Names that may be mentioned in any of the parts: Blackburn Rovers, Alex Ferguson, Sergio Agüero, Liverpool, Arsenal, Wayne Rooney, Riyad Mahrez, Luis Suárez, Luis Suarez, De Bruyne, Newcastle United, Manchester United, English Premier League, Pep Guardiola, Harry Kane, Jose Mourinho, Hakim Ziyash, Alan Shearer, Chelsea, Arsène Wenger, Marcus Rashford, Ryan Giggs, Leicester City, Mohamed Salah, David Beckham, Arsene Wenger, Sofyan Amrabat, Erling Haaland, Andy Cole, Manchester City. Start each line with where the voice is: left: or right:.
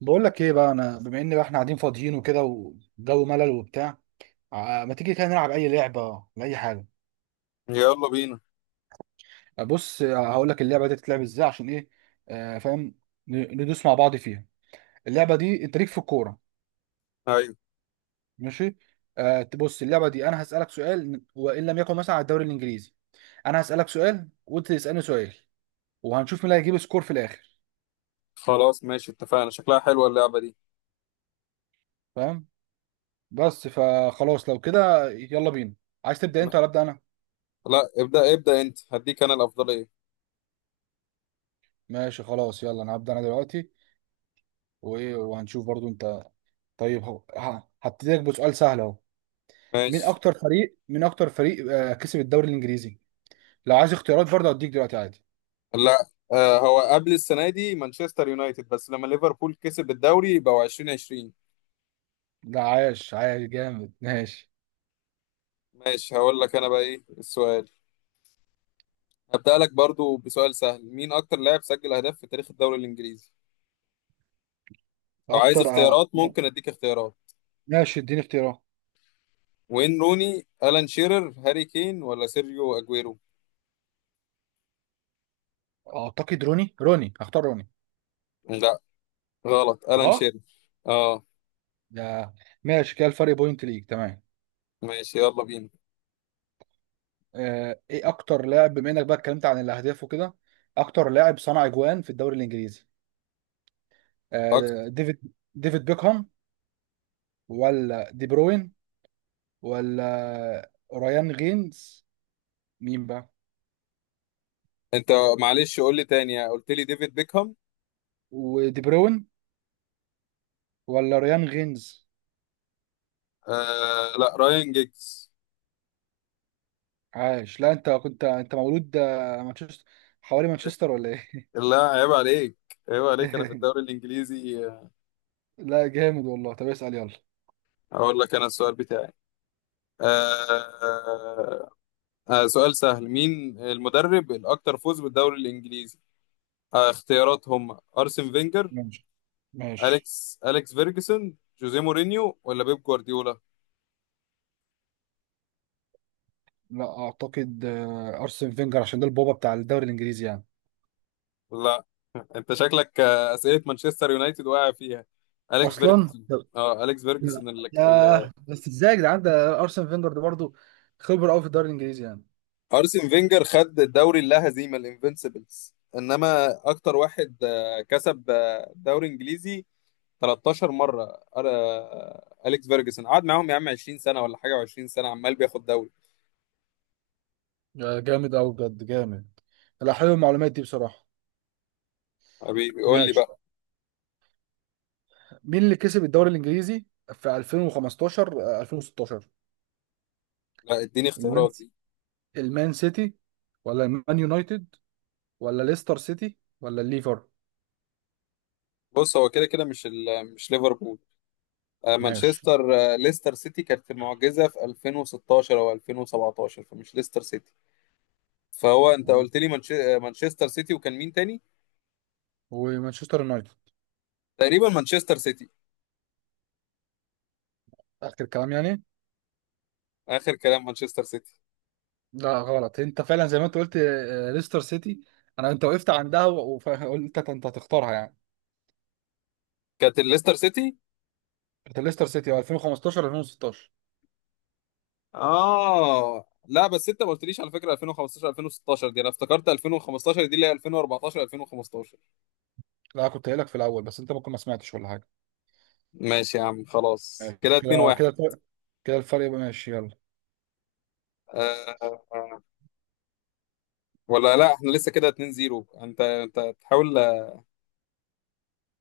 right: بقول لك ايه بقى انا بما ان بقى احنا قاعدين فاضيين وكده والجو ملل وبتاع. ما تيجي كده نلعب اي لعبه لاي حاجه.
left: يلا بينا.
right: آه، بص آه، هقول لك اللعبه دي تتلعب ازاي عشان ايه. آه فاهم. ندوس مع بعض فيها. اللعبه دي انت ليك في الكوره.
left: ايوه،
right: ماشي. آه بص اللعبه دي انا هسالك سؤال وان لم يكن مثلا على الدوري الانجليزي. انا هسالك سؤال وانت تسالني سؤال. وهنشوف مين اللي هيجيب سكور في الاخر.
left: خلاص ماشي اتفقنا، شكلها حلوة اللعبة دي.
right: فاهم. بس فخلاص لو كده يلا بينا. عايز تبدا
left: لا،
right: انت ولا ابدا انا؟
left: لا، ابدأ ابدأ انت، هديك انا الأفضلية.
right: ماشي خلاص يلا انا هبدا انا دلوقتي. وايه وهنشوف برضو انت. طيب هو هبتديك بسؤال سهل اهو. مين
left: ماشي.
right: اكتر فريق من اكتر فريق كسب الدوري الانجليزي؟ لو عايز اختيارات برضه هديك دلوقتي عادي.
left: لا، هو قبل السنة دي مانشستر يونايتد، بس لما ليفربول كسب الدوري يبقوا 2020.
right: لا عايش جامد ماشي.
left: ماشي، هقول لك انا بقى ايه السؤال. هبدأ لك برضو بسؤال سهل: مين اكتر لاعب سجل اهداف في تاريخ الدوري الانجليزي؟ لو عايز
right: اكتر
left: اختيارات ممكن اديك اختيارات.
right: ماشي اديني اختيارات.
left: وين روني، ألان شيرر، هاري كين، ولا سيرجيو اجويرو؟
right: اعتقد روني هختار روني.
left: لا، غلط، ألان
right: اه
left: شيرر. اه.
right: ده ماشي كده الفرق بوينت ليك تمام.
left: ماشي، يلا بينا.
right: ايه اكتر لاعب بما انك بقى اتكلمت عن الاهداف وكده؟ اكتر لاعب صنع اجوان في الدوري الانجليزي؟ ديفيد بيكهام، ولا دي بروين، ولا ريان غينز؟ مين بقى؟
left: انت معلش قول لي تاني، قلت لي ديفيد بيكهام.
right: ودي بروين ولا ريان غينز؟
left: لا، رايان جيجز.
right: عاش. لا انت كنت انت مولود مانشستر، حوالي مانشستر ولا ايه؟
left: لا، عيب عليك، عيب عليك، انا في الدوري الانجليزي.
right: لا جامد والله. طب اسأل يلا.
left: اقول لك انا السؤال بتاعي. آه سؤال سهل: مين المدرب الاكثر فوز بالدوري الانجليزي؟ اختيارات هم ارسن فينجر،
right: ماشي. ماشي.
left: اليكس فيرجسون، جوزيه مورينيو، ولا بيب جوارديولا؟
right: لا اعتقد ارسن فينجر، عشان ده البابا بتاع الدوري الانجليزي يعني.
left: لا. انت شكلك اسئله مانشستر يونايتد واقع فيها. اليكس
right: اصلا
left: فيرجسون. اه، اليكس
right: لا،
left: فيرجسون اللي...
right: يا بس ازاي يا جدعان، ده ارسن فينجر ده برضه خبره قوي في الدوري الانجليزي يعني.
left: ارسن فينجر خد الدوري اللا هزيمه الانفنسبلز، انما اكتر واحد كسب دوري انجليزي 13 مره. اليكس فيرجسون قعد معاهم يا عم 20 سنه ولا حاجه، و20 سنه عمال بياخد دوري.
right: يا جامد قوي بجد جامد. لا حلو المعلومات دي بصراحه.
left: حبيبي بيقول لي
right: ماشي.
left: بقى.
right: مين اللي كسب الدوري الانجليزي في 2015 2016؟
left: لا، اديني
right: المان،
left: اختيارات دي.
right: المان سيتي، ولا المان يونايتد، ولا ليستر سيتي، ولا الليفر؟
left: بص هو كده كده مش مش ليفربول.
right: ماشي.
left: مانشستر ليستر سيتي كانت المعجزه في 2016 او 2017، فمش ليستر سيتي. فهو انت
right: آه.
left: قلت لي منش... آه، مانشستر سيتي، وكان مين تاني؟
right: ومانشستر يونايتد.
left: تقريبا مانشستر سيتي.
right: اخر كلام يعني.
left: اخر كلام مانشستر سيتي.
right: لا غلط، انت فعلا زي ما انت قلت، ليستر سيتي. انا انت وقفت عندها وقلت انت هتختارها يعني.
left: كانت الليستر سيتي.
right: كانت ليستر سيتي 2015 2016.
left: اه لا، بس انت ما قلتليش على فكره 2015 2016 دي، انا افتكرت 2015 دي اللي هي 2014 2015.
right: لا كنت قايلك في الاول بس انت ممكن ما سمعتش ولا حاجه.
left: ماشي يا عم خلاص،
right: ماشي
left: كده 2
right: كده.
left: 1
right: كده الفرق يبقى ماشي يلا.
left: آه. آه. آه. ولا لا، احنا لسه كده 2-0، انت تحاول.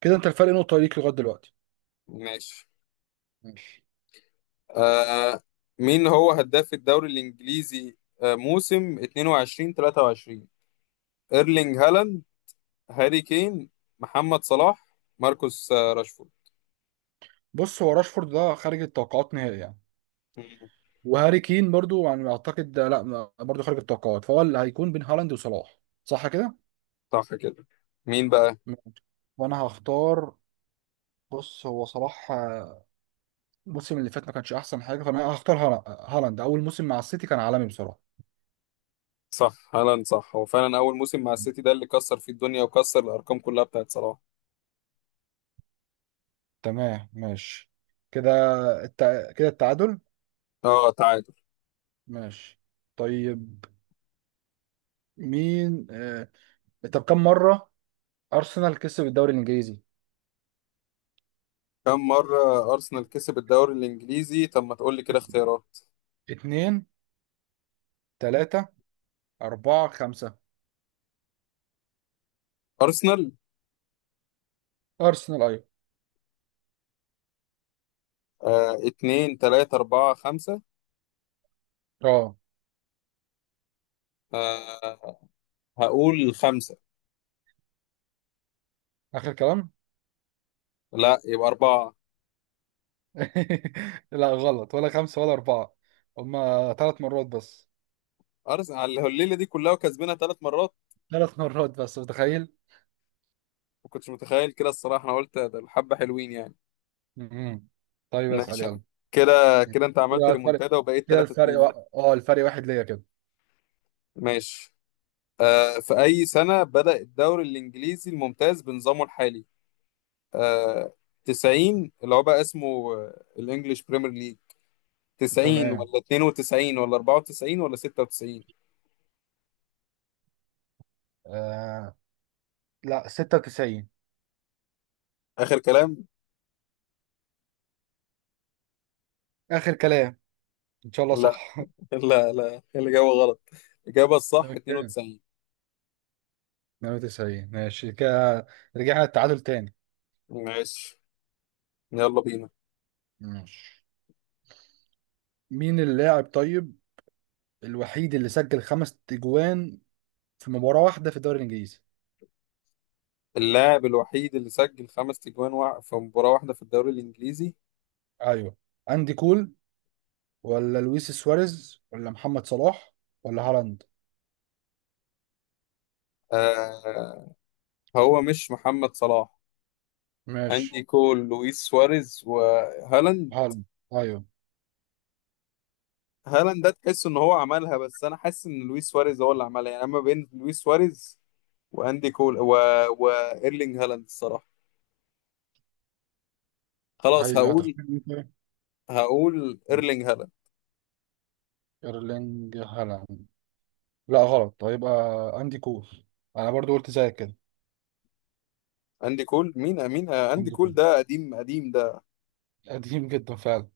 right: كده انت الفرق نقطه ليك لغايه دلوقتي.
left: ماشي.
right: ماشي.
left: آه، مين هو هداف الدوري الانجليزي موسم 22/23؟ ايرلينج هالاند، هاري كين، محمد صلاح، ماركوس راشفورد.
right: بص هو راشفورد ده خارج التوقعات نهائي يعني.
left: مم.
right: وهاري كين برضو يعني اعتقد ده لا ما- برضو خارج التوقعات، فهو اللي هيكون بين هالاند وصلاح، صح كده؟
left: صح كده. مين بقى؟
right: ماشي. وانا هختار. بص هو صلاح الموسم اللي فات ما كانش احسن حاجه، فانا هختار هالاند، اول موسم مع السيتي كان عالمي بصراحه.
left: صح، هالاند صح، هو فعلا اول موسم مع السيتي ده اللي كسر فيه الدنيا وكسر الارقام كلها بتاعت صلاح.
right: تمام ماشي. كده التعادل.
left: اه، تعادل.
right: ماشي. طيب. مين طب كم مره ارسنال كسب الدوري الانجليزي؟
left: كم مرة ارسنال كسب الدوري الانجليزي؟ طب ما تقول لي كده اختيارات.
right: اتنين، تلاتة، أربعة، خمسة؟
left: ارسنال.
right: ارسنال، ايوه.
left: اتنين، تلاتة، اربعة، خمسة.
right: اه،
left: آه هقول خمسة.
right: اخر كلام.
left: لا، يبقى اربعة.
right: لا غلط، ولا خمسه ولا اربعه، هما ثلاث مرات بس.
left: ارسنال على الليلة دي كلها وكسبنا ثلاث مرات؟
right: ثلاث مرات بس، متخيل؟
left: ما كنتش متخيل كده الصراحة، انا قلت ده الحبة حلوين يعني.
right: مم. طيب اسال
left: ماشي يا عم.
right: يلا.
left: كده كده انت عملت
right: كده الفرق،
left: ريمونتادا وبقيت
right: كده
left: 3
right: الفرق و...
left: 2
right: اه الفرق واحد ليا كده.
left: ماشي. في أي سنة بدأ الدوري الإنجليزي الممتاز بنظامه الحالي؟ آه، 90 اللي هو بقى اسمه الإنجليش بريمير ليج. 90
right: تمام.
left: ولا 92 ولا 94 ولا 96؟
right: آه... لا 96.
left: آخر كلام؟
right: اخر كلام. ان شاء الله
left: لا،
right: صح.
left: لا، لا، الإجابة غلط. الإجابة الصح
right: اوكي.
left: 92.
right: 98 ماشي كده، رجعنا التعادل تاني.
left: ماشي، يلا بينا.
right: ماشي. مين اللاعب طيب الوحيد اللي سجل خمس اجوان في مباراة واحدة في الدوري الانجليزي؟
left: اللاعب الوحيد اللي سجل خمس تجوان في مباراة واحدة في الدوري الإنجليزي؟
right: ايوه. اندي كول، ولا لويس سواريز، ولا محمد صلاح، ولا هالاند؟
left: آه، هو مش محمد صلاح.
right: ماشي.
left: أندي كول، لويس سواريز، وهالاند.
right: هالاند؟ ايوه.
left: هالاند ده تحس ان هو عملها، بس انا حاسس ان لويس سواريز هو اللي عملها يعني. اما بين لويس سواريز، واندي كول، و... وايرلينج هالاند الصراحه، خلاص.
right: هي
left: هقول
right: هتختار مين طيب؟
left: هقول ايرلينج هالاند.
right: ايرلينج هالاند. لا غلط، هيبقى اندي كول. انا برضو قلت زيك كده.
left: اندي كول؟ مين مين آه، اندي
right: اندي
left: كول
right: كول
left: ده قديم قديم ده.
right: قديم جدا فعلا.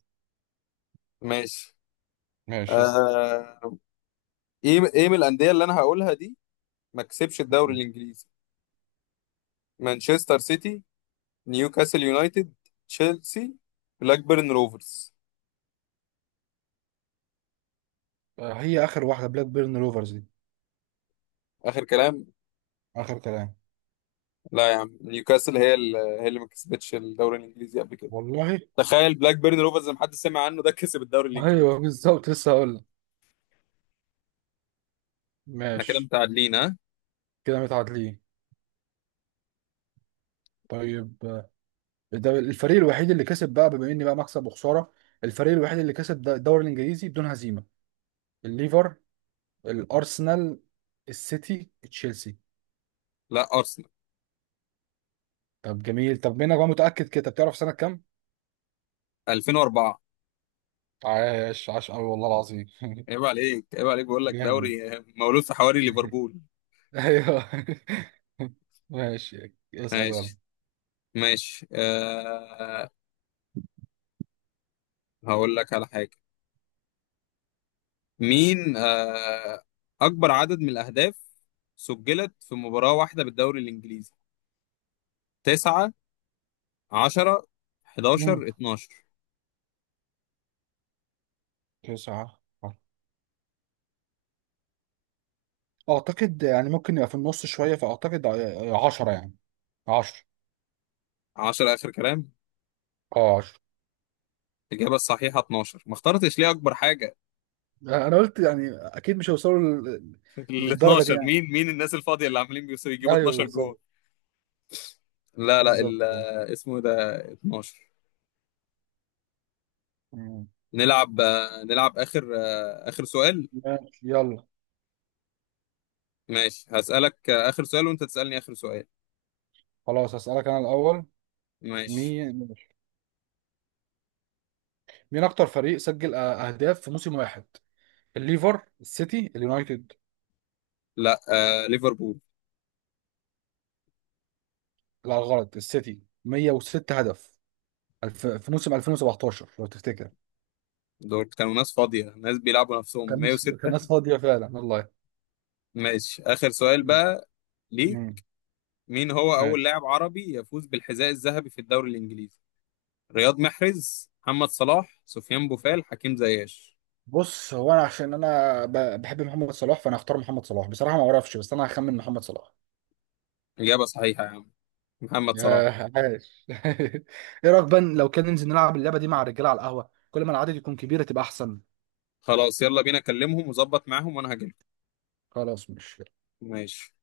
left: ماشي.
right: ماشي صح.
left: آه... ايه من الانديه اللي انا هقولها دي ما كسبش الدوري الانجليزي؟ مانشستر سيتي، نيوكاسل يونايتد، تشيلسي، بلاكبيرن روفرز.
right: هي اخر واحده بلاك بيرن روفرز دي.
left: اخر كلام.
right: اخر كلام.
left: لا يا عم، نيوكاسل هي اللي ما كسبتش الدوري الانجليزي قبل كده.
right: والله.
left: تخيل بلاك بيرن روفرز ما حد سمع عنه ده كسب الدوري الانجليزي.
right: ايوه بالظبط، لسه هقول لك.
left: احنا كده
right: ماشي.
left: متعادلين، ها.
right: كده متعادلين. طيب ده الفريق الوحيد اللي كسب بقى، بما اني بقى مكسب وخساره، الفريق الوحيد اللي كسب الدوري الانجليزي بدون هزيمه. الليفر، الارسنال، السيتي، تشيلسي؟
left: لا، ارسنال
right: طب جميل. طب منك بقى متاكد كده؟ طب تعرف سنه كام؟
left: 2004.
right: عاش عاش قوي والله العظيم.
left: عيب عليك، عيب عليك، بقول لك دوري
right: جامد.
left: مولود في حواري ليفربول.
right: ايوه. ماشي اسأل يلا.
left: ماشي، ماشي أه. هقول لك على حاجه. مين أه اكبر عدد من الاهداف سجلت في مباراه واحده بالدوري الانجليزي؟ 9، 10،
right: مم.
left: 11، 12؟
right: تسعة اعتقد يعني، ممكن يبقى في النص شويه، فاعتقد عشرة يعني. عشرة.
left: 10 اخر كلام.
right: اه عشرة.
left: الاجابه الصحيحه 12. ما اخترتش ليه اكبر حاجه؟
right: انا قلت يعني اكيد مش هيوصلوا
left: ال
right: للدرجه دي.
left: 12، مين الناس الفاضية اللي عاملين بيوصل يجيبوا
right: ايوه
left: 12 جول؟
right: بالظبط.
left: لا لا،
right: بالظبط كده.
left: اسمه ده 12.
right: مم.
left: نلعب آخر سؤال.
right: ماشي يلا.
left: ماشي، هسألك آخر سؤال، وأنت تسألني آخر سؤال.
right: خلاص هسألك انا الاول.
left: ماشي.
right: مين، مين اكتر فريق سجل اهداف في موسم واحد؟ الليفر، السيتي، اليونايتد؟
left: لا، آه، ليفربول.
right: لا غلط، السيتي 106 هدف. في موسم 2017 لو تفتكر.
left: دول كانوا ناس فاضية، ناس بيلعبوا نفسهم
right: كان ناس، كان
left: 106.
right: ناس فاضية فعلا والله.
left: ماشي، آخر سؤال
right: مم.
left: بقى ليك.
right: مم.
left: مين هو أول
right: ماشي.
left: لاعب عربي يفوز بالحذاء الذهبي في الدوري الإنجليزي؟ رياض محرز، محمد صلاح، سفيان بوفال، حكيم زياش؟
right: بص هو انا عشان بحب محمد صلاح، فانا هختار محمد صلاح. بصراحة ما اعرفش، بس انا هخمن محمد صلاح.
left: إجابة صحيحة يا عم، محمد صلاح.
right: ياه عاش. ايه رايك بقى لو كان ننزل نلعب اللعبه دي مع الرجاله على القهوه؟ كل ما العدد يكون كبير تبقى احسن.
left: خلاص، يلا بينا، كلمهم وظبط معاهم وانا هجيلكم.
right: خلاص مش
left: ماشي.